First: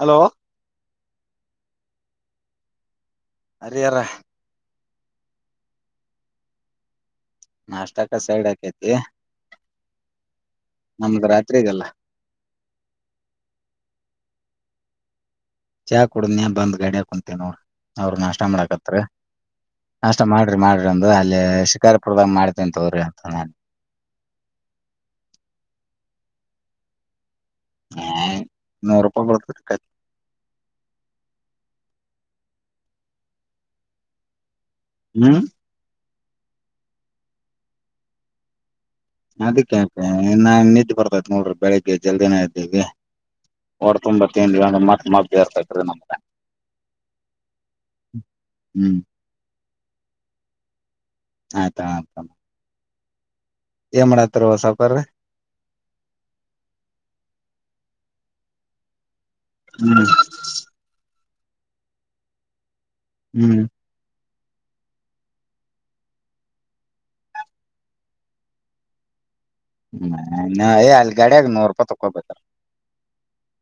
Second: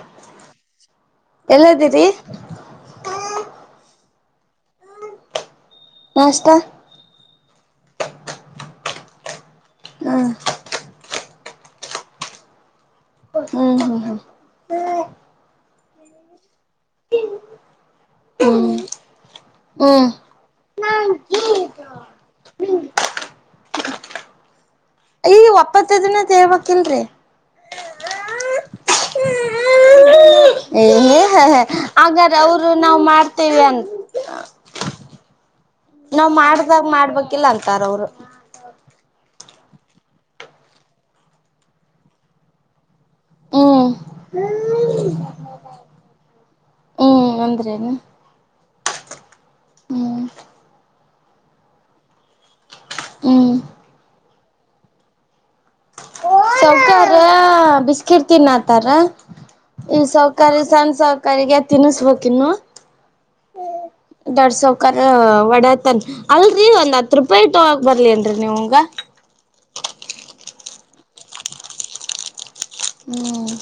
Hello ಎಲ್ಲ್ದೀರಿ ಹರಿಿಯರ ನಾಷ್ಟತಾ ನಾಷ್ಟಕ ಸೈಡ್ ಹಕೈತಿ ಹ್ಮ್ ನಮಗ್ ರಾತ್ರಿಗಲ್ಲ ಹ್ಮ್ ಹ್ಮ್ ಚಾಕ್ ಕುಡುದನಯ ಬಂದ್ ಗಾಡಿಯ ಕುಂತೀ ನೋ ಅವ್ರ ನಾಷ್ಟ ಹ್ಮ್ ಮಾಡಕತ್ರ ಹ್ಮ್ ಹ್ಮ್ ಅಷ್ಟ ಮಾಡ್ರಿ ಮಾಡ್ರಿ ಅಲ್ಲಿ ಶಿಕಾರಪುರದ ಮಾಡ್ತೀನ ತವ್ರಿ ಅಂತ ನಾನು ದೇವಕ್ಕಲ್ರೀ ಹ ನೂರು ರೂಪಾಯ ಕೊಡ್ತಕ್ಕ ಹ ಹ ಹಾಗಾದ ಅವರು ನಾವವು ಮಾಡ್ತೇವಿ ಅಂತ ಹ್ಮ್ ನಾವ್ ಮಾಡ್ದಾಗ ಮಾಡ್ಬೇಕಿಲ್ಲ ಅಂತಾರ ಅವರು ಅದಕ್ಕೆತ ಇ ನಾನ್ ನಿಿದ್ದೆ ಬರ್ತ್ತ್ ನೋಡ್ರಿ ಬೆಳಿಗ್ಗೆ ಜಲ್ದಿನ ಇದ್ದೇವಿ ಹ್ಮ್ ಹೊಡ್ ತುಂಬಾತ್ತೇ ಚೇರ್ತಟ್ಟರು ನಮ ಹ್ಮ್ ಅಂದ್ರೇನು ಹ್ಮ್ ಹ್ಮ್ ಹಾ ತ ಹ್ಮ್ ಎಮಳ ತವ ಸಪರ್ ರ ಸೌಕಾರ ಬಿಸ್ಕಿಟ್ ತಿನ್ನಾತಾರ ಈ ಹ್ಮ್ ಸರ್ಕಾರಿ ಸಣ ಸ ಕರಿಗ ತಿನ್ನಿಸಬೇಕಕ್ ಇನ್ನು ಹ್ಮ್ ಎರಡ್ ಸಾವ ಕರ ಒಡತನ್ ಅಲ್ರರಿ ಒಂದ್ ಹತ್ ರೂಪಾಯಿ ಇಟ್ಟ ಬರ್ಲಿನ್ರರಿ ನೀವಗ ಹ್ಮ ಇ ಏ ಅಲ್ಗಡಿಯಾಗ ನೂರ್ ರೂಪಾಯಿ ತಕೊಬೇಕೇಾರ ಹ್ಮ್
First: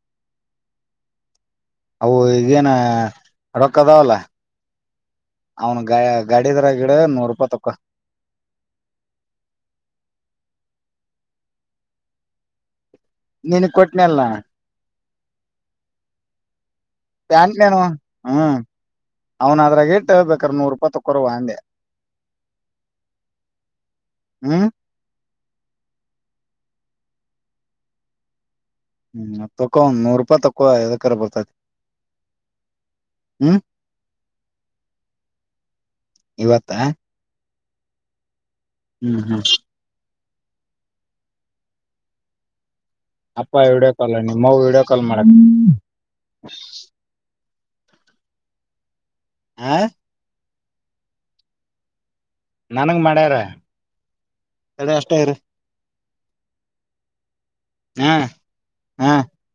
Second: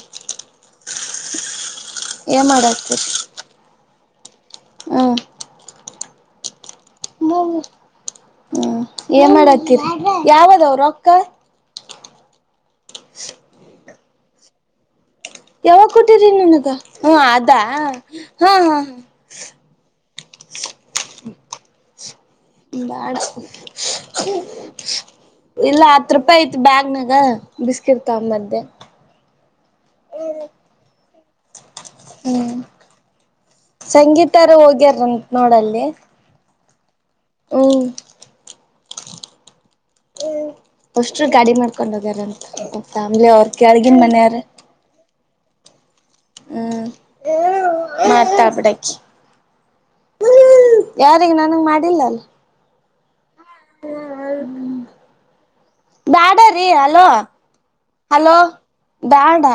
ಅವು ಏನ್ ಈಗೇನ ಮಾಡಾಕತ್ತೀರಿ ರೊಕ್ಕ ಅದಾವಲ್ಲ [inaudible] ಹ್ಮ್ ಅವ್ನು ಗ ಗಾಿದ ಹ್ಮ ಏನ್ ಮಾಡತೀರಿ ಯಾವದವರು ರೊಕ್ಕ ನೀನ್ ಕೊಟ್ಟ ನಲ್ಲ ಯಾವಾಗ ಕೊಟ್ಟಿರಿ ನನಗ ಹಾ ಅದಾ ಪ್ಯಾಂಟ್ನೇನು ಹಾ ಹ್ಮ್ ಹಾ ಹ ಅವ್ನ್ ಅದ್ರಾಗ ಇಟ್ಟ ಬೇಕಾರ ನೂರ್ ರೂಪಾಯಿ ತಕೋರುವ ಅಂದೆ ಬ ಹ್ಮ್ ಇಲ್ಲ ಹತ್ ರೂಪಾಯಿ ಐತ್ ಬ್ಯಾಗ್ನಾಗ ಬಿಸ್ಕಿಟ್ ತ ಮದ್ದೆ ಹ್ಮ ತೊ ಒಂದ ನೂರು ರೂಪಾಯಿ ತೋ ಕರ ಬರ್ತತಿ ಹ್ಮ್ ಹ್ಮ್ ಸಂಗೀತಾರ ಹೋಗ್ಯಾರ ನೋಡಲ್ಲಿ [inaudible] ಹ್ಮ್ ಹ್ಮ್ ಹ್ಮ್ ಅಷ್ಟರು ಗಾಡಿ ಮಾಡ್ಕೊಂಡ್ ಹೋಗ್ಯಾರ ಅಂತ ಫ್ಯಾಮ್ಲಿ ಅವ್ರ ಕೆಳಗಿನ ಮನೆಯಾರ ಹ್ಮ್ [unintelligible] [inaudible] ಮಾತಬಡಕ್ಕೆ ಯಾರಿಗೆ ನನಂಗ ಮಾಡಿಲ್ಲ ಅಲ್ಲ ನನ್ಂಗ ಮಾಡ್ಯಾರ ಹ್ಮ ತಡಿ ಅಷ್ಟೇ ಇರು ಬಾಡ ರೀ ಹಲೋ ಹಾ ಹಲೋ ಹಾ ಡಾಟಾ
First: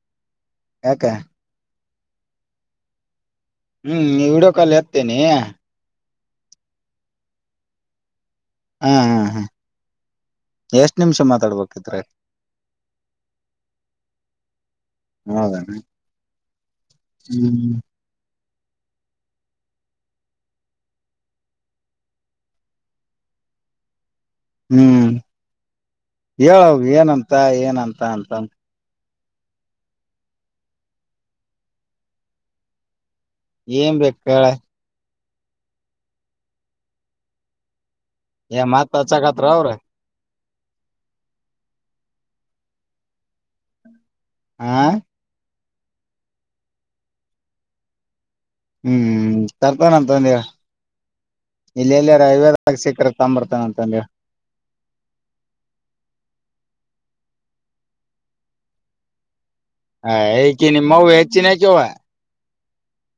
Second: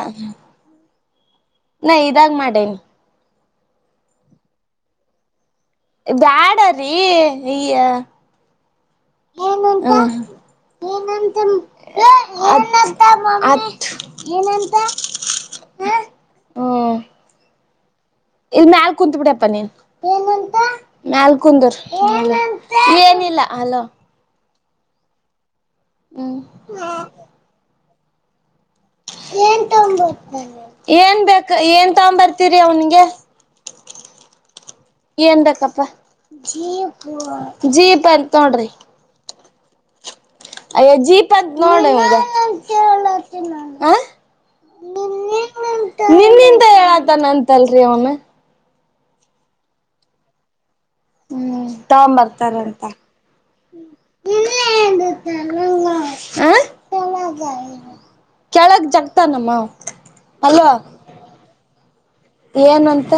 ಯಾಕ ನಾ ಇದಾಗ ಮಾಡೇನ ಹ್ಮ್ ನೀ ಹಡೋಕಾಲ ಹತ್ತೇನಿ ಬ್ಯಾಡ್ರೀ ಈಯ ಹಾ ಹಾ ಏ ಎಷ್ಟ್ ನಿಮಿಷ ಮಾತಾಡ್ಬೇಕಿದ್ರ ಏನಂತ ಹೌದಣ ಹ್ಮ ಹ್ಮ್ ಇಲ್ ಮ್ಯಲ್ ಕುತ್ ಬಿಿಡಪ್ಪ ನೀನ್ ಮ್ಯಲ್ ಕುಂದರ ಏನಿಲ್ಲ ಅಲ ಹ್ಮ್ ಹೇಳ ಹ್ಮ್ ಏನಂತ ಏನಂತ ತನ್ ತನ್ ಏನ್ ಏನ್ ಬೇಕ ಏನ್ ತಗಂಬರ್ತೀರಿ ಅವನ್ಿಗೆ ಏನ್ ಬೇಕಳ ಏನ್ಕ್ಕಪ್ಪ ಜೀ ಎ ಮತ್ತತ್ ಚ ತ್ರ ಅವ್ರ ಅಯ್ಯ ಜೀಪದ ನೋ ಆ ನಿನ್ಿಂತ ಹೇಳತ ನಂತಲ್ರಿ ಒಮ್ಮೆ ಹ್ಮ್ ತರ್ತನ ಅಂತಂದರ ಹ್ಮ್ ತಗ ಬರ್ತಾರಂತ ಸಿಕ್ಕ್ರ ತಂಬರ್ತಾನ ಅಂತಂದೇವ ಕೆ ಕೆಳಗ್ ಜಗ್ತಾನಮ್ಮ ಹ ಏಕ ನಿಮ್ಮವು ಹೆಚ್ಚಿನಕವಾ ಏನ್ಂತ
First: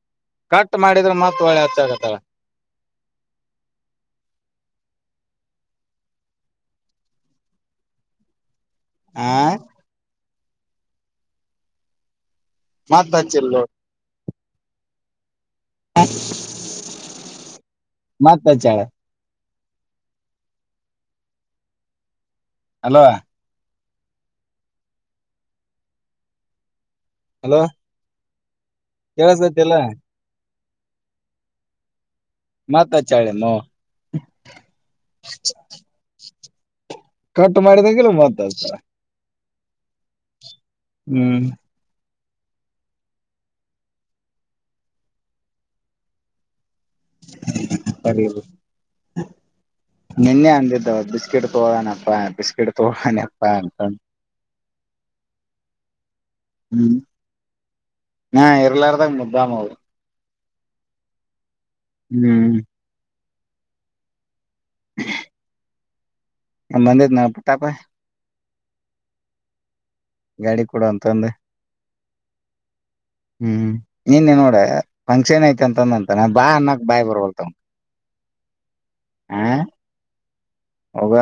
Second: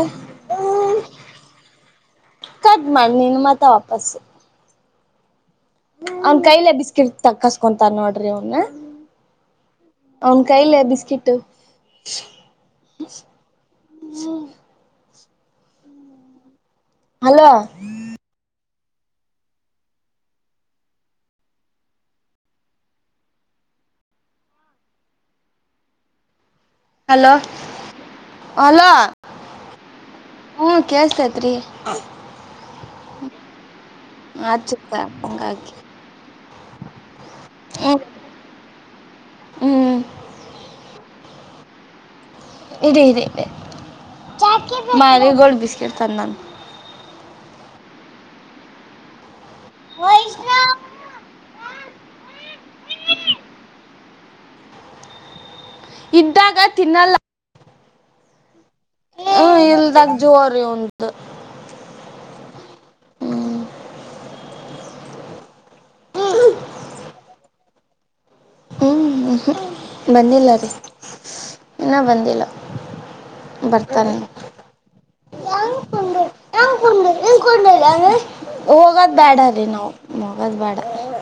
ಹಾ ಕದ್ ಮಾಡಿ ನೀನು ಮತ್ತ ವಾಪಸು ಅವನ್ ಕೈಲೆ ಬಿಸ್ಕಿಟ್ ತಕಸ್ಕೊಂತಾರ್ ನೋಡ್ರಿ ಅವನ ಆ ಅವನ್ ಕೈಲ್ಲ ಬಿಸ್ಕಿಟ್ ಮಾತ್ಾಚಲ್ಲ ಹ ಹಲೋ ಮತ್ತ ಚಳ ಹಲೋ ಹಲೋ ಅಲೋ ಕೆಲಸತಿ ಎಲ್ಲ ಹ್ಮ ಕೇಳ್ಸ್ತತ್ರಿ ಮಾತಾ ಚಳೆ ನ ಆ ಚ ಸ ಹಂಗ ಕಟ್ ಮಾಡಿದ ಕೆಲ ಮತ್ತ ಹ್ಮ್ ಹ್ಮ್ ಇದೆ ಇದೆ ಇ ಗೋಲ್ಡ್ ಬಿಿಸಕಿಟ್ ತಂದ ಅರಿ ನಿನ್ನೆ ಅಂದಿದ್ದವ ಬಿಸ್ಕಿಟ್ ತಗೋಾನಪ್ಪಾ ಬಿಸ್ಕಿಟ್ ತಗೋಣಪ್ಪಾ ಅಂತ ಇದ್ದಾಗ ಹ್ಮ್ ತಿನ್ನಲ್ಲ ಹಾ ಎಲ್ಲಾರದಾಗ ಹ್ಮ ಮುದ್ದಾಮದು ಇಲ್ದಾಗ ಜೋರಿ ಉಂದು ಹ್ಮ್ ಹ್ ನ ಬಂದ ನ ಪುಟ್ಟಾಪಾಯ ಹ್ಮ್ ಬಂದಿಲ್ಲ ಗಾಡಿ ರೀ ಕೂಡ ಅಂತ ಅಂದೆ ಇನ್ನ ಬಂದಿಲ್ಲ ಹ್ಮ್ ಬರ್ತಾನೆ ನೀನ್ನೇ ನೋಡ ಫಂಕ್ಷನ್ ಐತೆ ಅಂತಂದಂತ ನ ಬಾ ಅನ್ನಕ್ ಬಾಯಿ ಬರಬಲ್ತವ ಹೋಗೋದ್ ಬೇಡ ಅವಂಗ ರೀ ನಾವು ಹೋಗೋದ್ ಬೇಡ ಆ ಹೋಗ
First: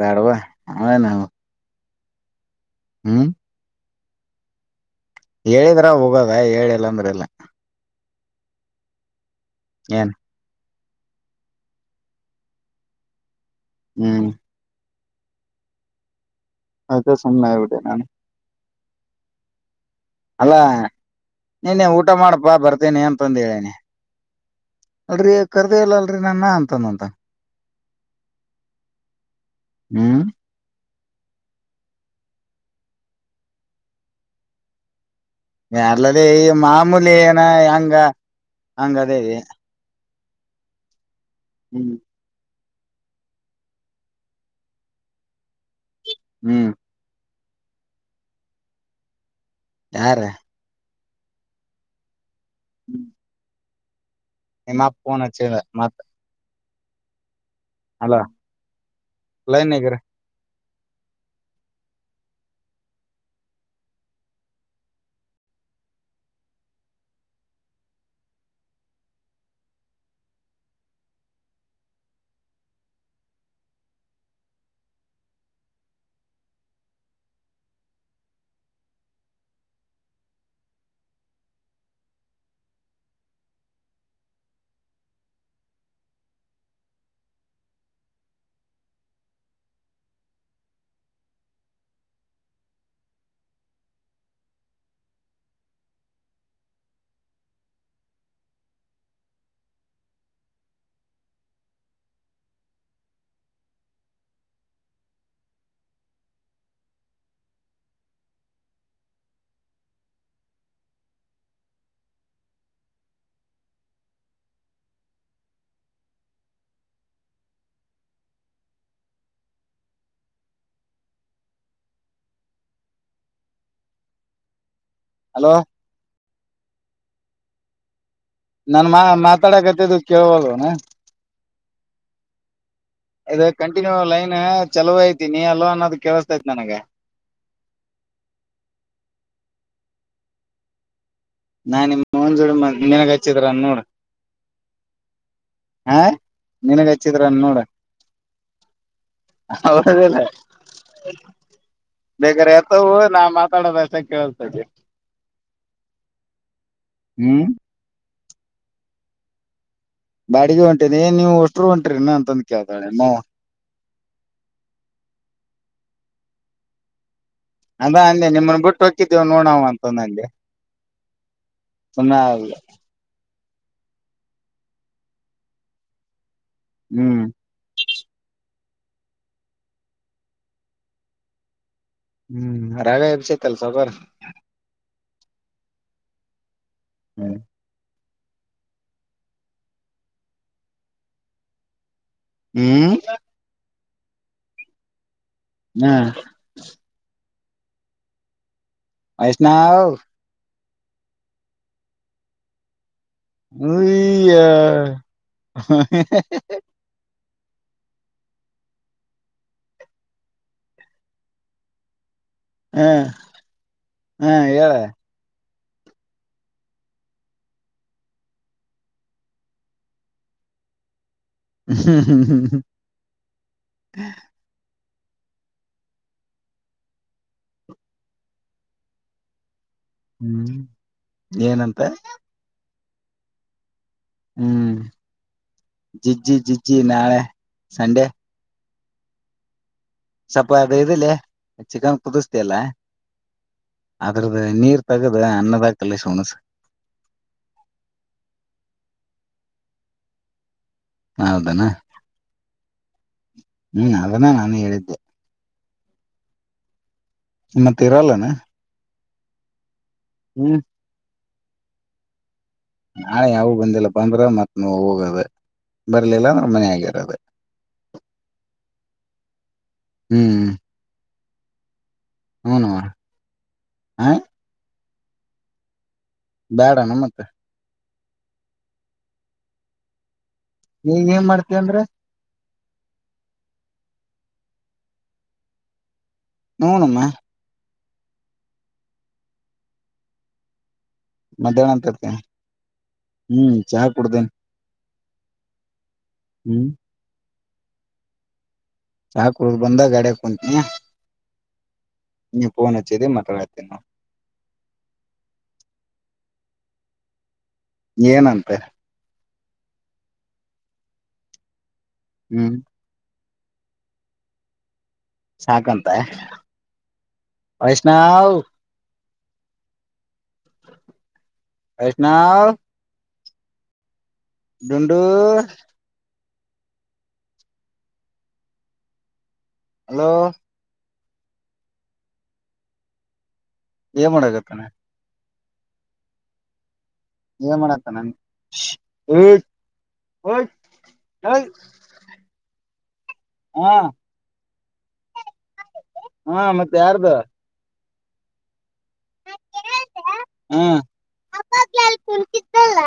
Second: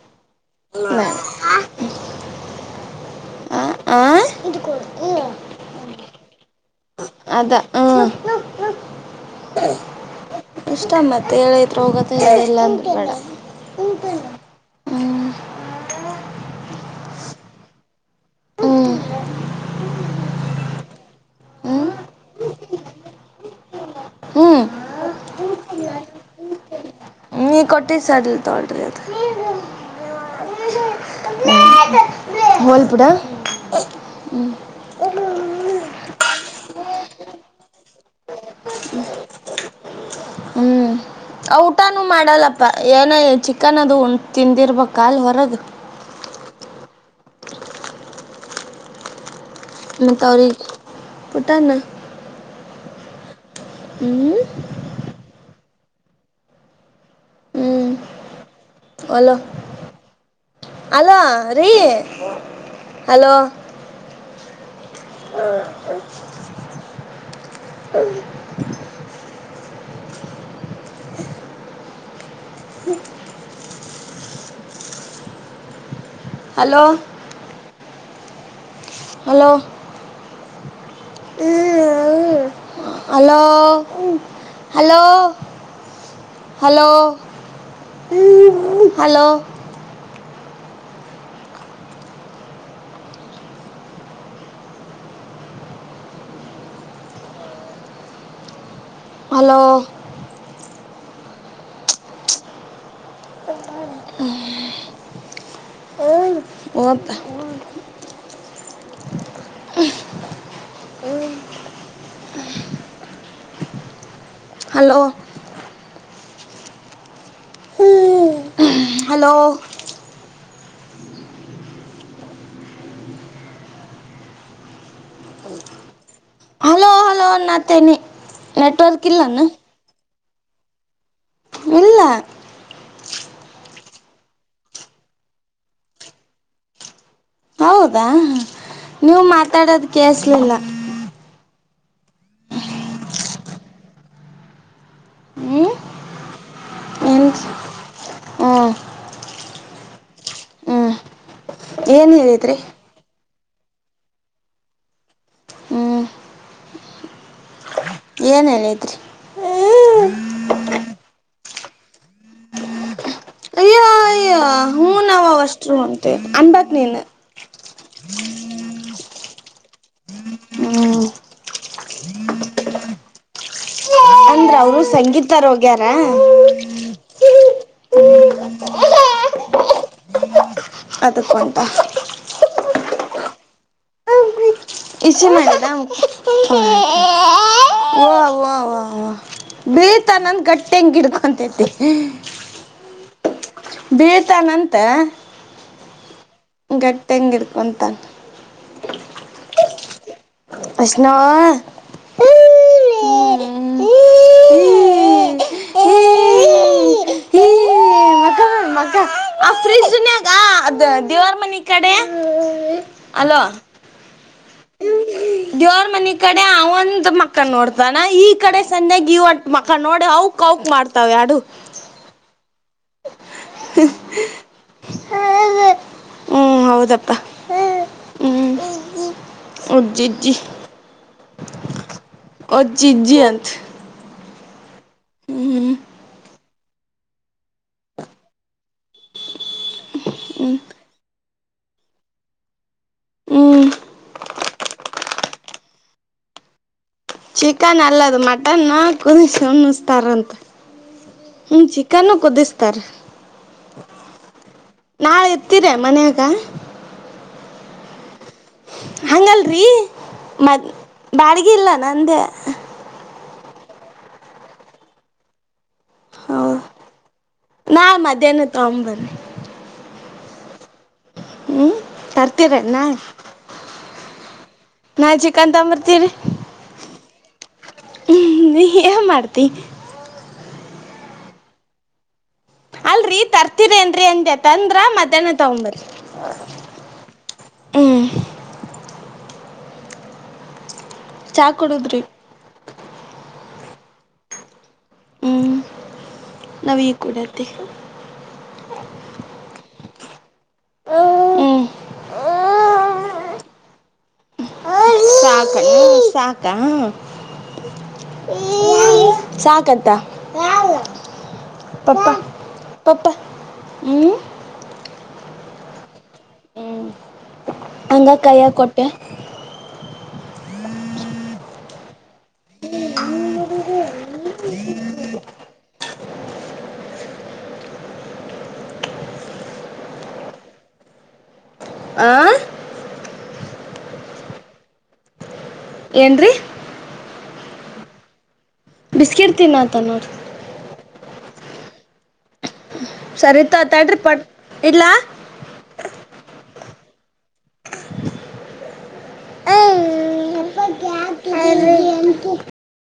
ಬ್ಯಾಡವಾ ಅವೆನ್ ಹ [inaudible] ಹ್ಮ್ ಆ ಹೇಳಿದ್ರ ಹೋಗದ. ಭೈ ಜೇಳಲಿಲ್ಲ ಅಂದ್ರ ಇಲ್ಲ ಅದ ಹಾ, ಹ್ಮ ಹ್ಮ. ಏನ್ ಇಷ್ಟ ಮತ್ತೆ ಹೇಳಿದ್ರ ಹೋಗದೇ ಹೇಳಿಲ್ಲ ಅಂದ್ರೆ ಬೇಡ. ಹಂತ ಹ್ಮ್ ಹ್ಮ್ ಅದ ಸುಮ್ನ ಆಗಿ ಬಿಟ್ಟನ ನಾನ್. ಹ್ಮ ಅಲ್ಲಾ ನೀನೇ ಊಟ ಮಾಡಪಾ ಬರ್ತೇನಿ ಅಂತಂದೇ ಹ್ಮ್ ಅಲ್ರರಿ ಕರ್ದೇ ಇಲ್ಲ ಅಲ್ರರಿ ನನ್ನ ಅಂತಂದಂತ. ನಿ ಕೋಟ್ಟಿದ ಸಡ್ಲ ತಗೊಳ್ತದೆ ಅಂತೇ. ಹ್ಮ್ ಹೋಗ್ಲ ಬಿಡ ಹ್ಮ. ಯಾರ್ಲದೇ ಈ ಮಾಮೂಲಿ ಏನ ಹೆಂಗ ಹಂಗದೇ ಇದೆ. ಹ್ಮ್ ಔ ಊಟಾನೂ ಮಾಡಲ್ಲ ಪ ಏನೋ ಚಿಕ್ಕನ್ ಅದು ತಿಂದಿರ್ಬೇಕ ಅಲ್ಲಿ ಹೊರಗ, ಹ್ಮ್ ಯಾರ ಮತ್ತ ಅವ್ರಿಗಿ ಪುಟ್ಟಣ್ಣ ಹ್ಮ್ ನಿಮ್ಮಪ್ಪ ಫೋನ್ ಹಚ್ಚಿದ. ಮತ್ತ ಹ್ಮ್ ಅಲ್ಲ ಲೈನ್ಯಾಗ್ ಇರ್ರ. ಹಲೋ ರೀ ಹಲೋ ಹ್ಮ್ ಹ್ಮ hello hello hello hello hello hello. Hello hello ಹ್ಮ ಹಲೋ. ಹಲೋ ಹಲೋ ಹಲೋ ಅಣ್ಣಾತೈನಿ ನನ್ನ ಮಾವ ಮಾತಾಡಕತ್ತಿದ್ದನು. ಕೇಳುತ್ತಾ ಇಲ್ಲ ಏನು? ಇಲ್ಲ. ಇದು ಲೈನ್ ಚೆನ್ನಾಗೈತೆ ನೀನೇ ಹೇಳೋದು ಹೇಳುತ್ತಾ ಇದೆ. ಹೌದಾ... ನೀವು ಮಾತಾಡೋದು ಕೇಳಿಸುವುದು ಇಲ್ಲ. ನಾನು ನಿಮ್ಮ ಮಾಂಜಿಗೆ ಹಾಕಿದ್ದೆ ನಿನಗೆ ಹಚ್ಚಿದಾರ ನೋಡು.? ಹ್ಞೂ ಹಾ... ನಿನಗೆ ಏನು ಹಚ್ಚಿದರ ನೋಡು? ಹ್ಞೂ ಹೌದಲ್ಲ... ಹ್ಞೂ ಏನು ಬೇಗ ಹೇಳಿದ್ರಿ ಎತ್ತಾ ಹೋಗೋದು ಮತ್ತೆ? ಮಾತಾಡದ ಅಷ್ಟೇ ಕೇಳಿಸುತ್ತದೆ. ಹ್ಞೂ ಹ್ಮ್.. ಏನು ಹೇಳಿದಿರಿ? ಬ್ಯಾಡಿಗೆ ಹೋಗುತ್ತಿದ್ದೇನೆ, ಇವೆಲ್ಲ ಹೋಗುತ್ತಿದ್ದೀರಾ ಅಂತ ಕೇಳುತ್ತಿದ್ದಾಳೆ ನಿಮ್ಮವ್ವ? ಹೂಯವ್ವ ನಾವೆಲ್ಲ ಹೋಗುತ್ತೇವೆ ಅಷ್ಟು ಹೇಳಬೇಕು ನೀನು? ಅಂದ ಅಂದೇ ನಿಮ್ಮನ್ನು ಬಿಟ್ಟು ಹೋಗುತ್ತಿದ್ದೇವೆ ನೋಡು. ಹೂ ಅಂದೆ. ಹ್ಮ್.. ಸುಮ್ಮನೆ ಆದಳು. ಅಂದರೆ ಅಂದ್ರು ಸಂಗೀತರು ಹೋಗಿದ್ದಾರೆ? ಹ್ಮ್.. ಹ ಹಹ್.. ಅದು ಕೊಟ್ಟ. ಸೌಕಾರ. ಬಿಸಿಮಾಡು. ಹ್ಮ್ ಆಹಾ... ಬೀಳ್ತೈತಂತ ಗೆಟ್ಟಾಗ ಹಿಡಿದುಕೊಂಡಿದೆ. ಹೂಮ್.... ಬೀಳುತ್ತಾನಂತೆ. ಹಾ.. ಕುಂತಾನೆ. ವೈಷ್ಣವ ವೈಷ್ಣವ ಓ... ಹೆ... ಯಾ.... ಆ.. ಆ... ಮಗ ಮಗ ದೇವರ ಮನೆ ಕಡೆ ಆ ಫ್ರಿಜ್ಜಿನಲ್ಲಿ. ಹೂ... ಹೂ... ಹೇಳು? ದೇವರ ಮನೆ ಕಡೆ ಆ ಒಂದು ಮೂಖ ನೋಡುತ್ತಾನೆ, ಈ ಕಡೆ ಸಂಜೆ ಈ ಒಟ್ಟು ಮೂಖ ನೋಡಿ ಅವಕ್ ಅವಕ್ ಅಂತ ಎರಡು ಮಾಡುತ್ತಾವೆ. ಹ್ಮ್... ಹ್ಮ.. ಹ್ಮ್... ಹ್ಮ... ಹಾ... ಹೂ.... ಹೌದಪ್ಪ ಹೂ... ಹ್ಮ್ ಏನಂತ ಜಿಜಿಯಂಂತ ಹ್ಮ್ ಜಿ ಜಿ ಜಿ ಜಿ ನಾಳೆ ಸಂಡೆ ಸ್ವಲ್ಪ ಹ್ಮ್ ಅದ ಇಿಲ್ಲ ಚಿಕನ್ ಕುದಸ್ತ ಅಲ್ಲಾ ಹ್ಮ್ ಆಗ್ರ ಅ ನೀರ್ ತಗದು ಅನ್ನದಾಕಲ್ಲ ಶ ಹಣಸ ಚಿಕನ್ ಅಲ್ಲದು ಮಟನ್ ಕುದಸನ್ನ್ತಾರಂತ ಹ್ಮ್ ಹೌದನಾ ಚಿಕಾನಕ್ಕೂದ ಉತ್ತ ಹ್ಮ್ ಅದನ್ನ ನಾನು ಹೇಳಿದ್ದೆ ಕತರ ಮನೆಯಗ ಮತ್ತೆ ಇರಲ್ಲಾನ ಹಂಗಲ್ರಿ ಮ ಹ್ಮ್ ಬಾಡಿಗೆ ಇಿಲ್ಲ ನನ್ನೇ ನಾಳೆ ಯಾವ ಬಂದಿಲ್ಲ ಬಂದ್ರ ಮತ್ ನ ಹೋಗದ ಬರಲಿಲ್ಲ ನರ್ಮನೆ ಆಗಿರದು ನಾ ಮಧ್ಯಾಹ್ನ ತಗೊಂಬ ಬನ್ನಿ ಹ್ಮ್ ಹ್ಮ್ ತರ್ತೀರನ್ನ ಹೂನವ ಹ ನಾನ್ ಚಿಕನ್ ತಂಬರ್ತೀರಿ ಬೇಡಣ ಮತ್ತೆ ಇ ಮಾಡತಿ ನೀ ಏನ್ ಮಾಡ್ತಂದ್ರೆ ಅಲ್ರರಿ ತರ್ತಿರೇನ್ರರಿ ಅಂತೆತಂದ್ರ ಮಧ್ಯಾಹ್ನ ತಗೊಂಬ್ರಿ ಹೂನುಮ್ಮ ಹ್ಮ್ ಚಾ ಮಧ್ಯಾಹ್ನ ಕುಡುದ್ರಿ ಅಂತತೆ ಹ್ಮ್ ಚಾ ಕೊಡದ ಹ ನವ ಕೂಡರ್ [inaudible] [inaudible] ಹಾ ಕುಡ ಬಂದ ಗಡೆ ಹ್ಞೂ ನೀನ್ಚದೇ ಮ ಪ್ರತಿನ ಸಾಕ ಹ ಸಾಕಾ ಏನಂತೆ ಸಾ ಕತ್ತ ಪಪ್ಪ ಹ್ಮ್ ಪಪ್ಪ ಹ್ಮ ಸಾಗಲ್ ಹ್ಮ್ ಹಂಗ ವೈಷ್ಣವ್ ಕೈಯ ಕೊಟ್ಟೆ ಆಯ ನಾವು ುಂಡು ಹಲೋ ಆ ಏ ಮಾಡಾಗತ್ತಾನೆ ಏನ್ರಿ ಇದ ಮಾಡತ್ತ ನನ್ ಬಿಸ್ಕಿಟ್ ತಿಿನ ತನ್ನೋಡಿ ಹ ಸರಿತತಾಡ್ರಿ ಪ ಇಡ್ಲ್ಲ ಹಾ ಮತ್ತೆ ಯಾರ್ದ ಹ್ಮ ಹಾ ಎ ಕ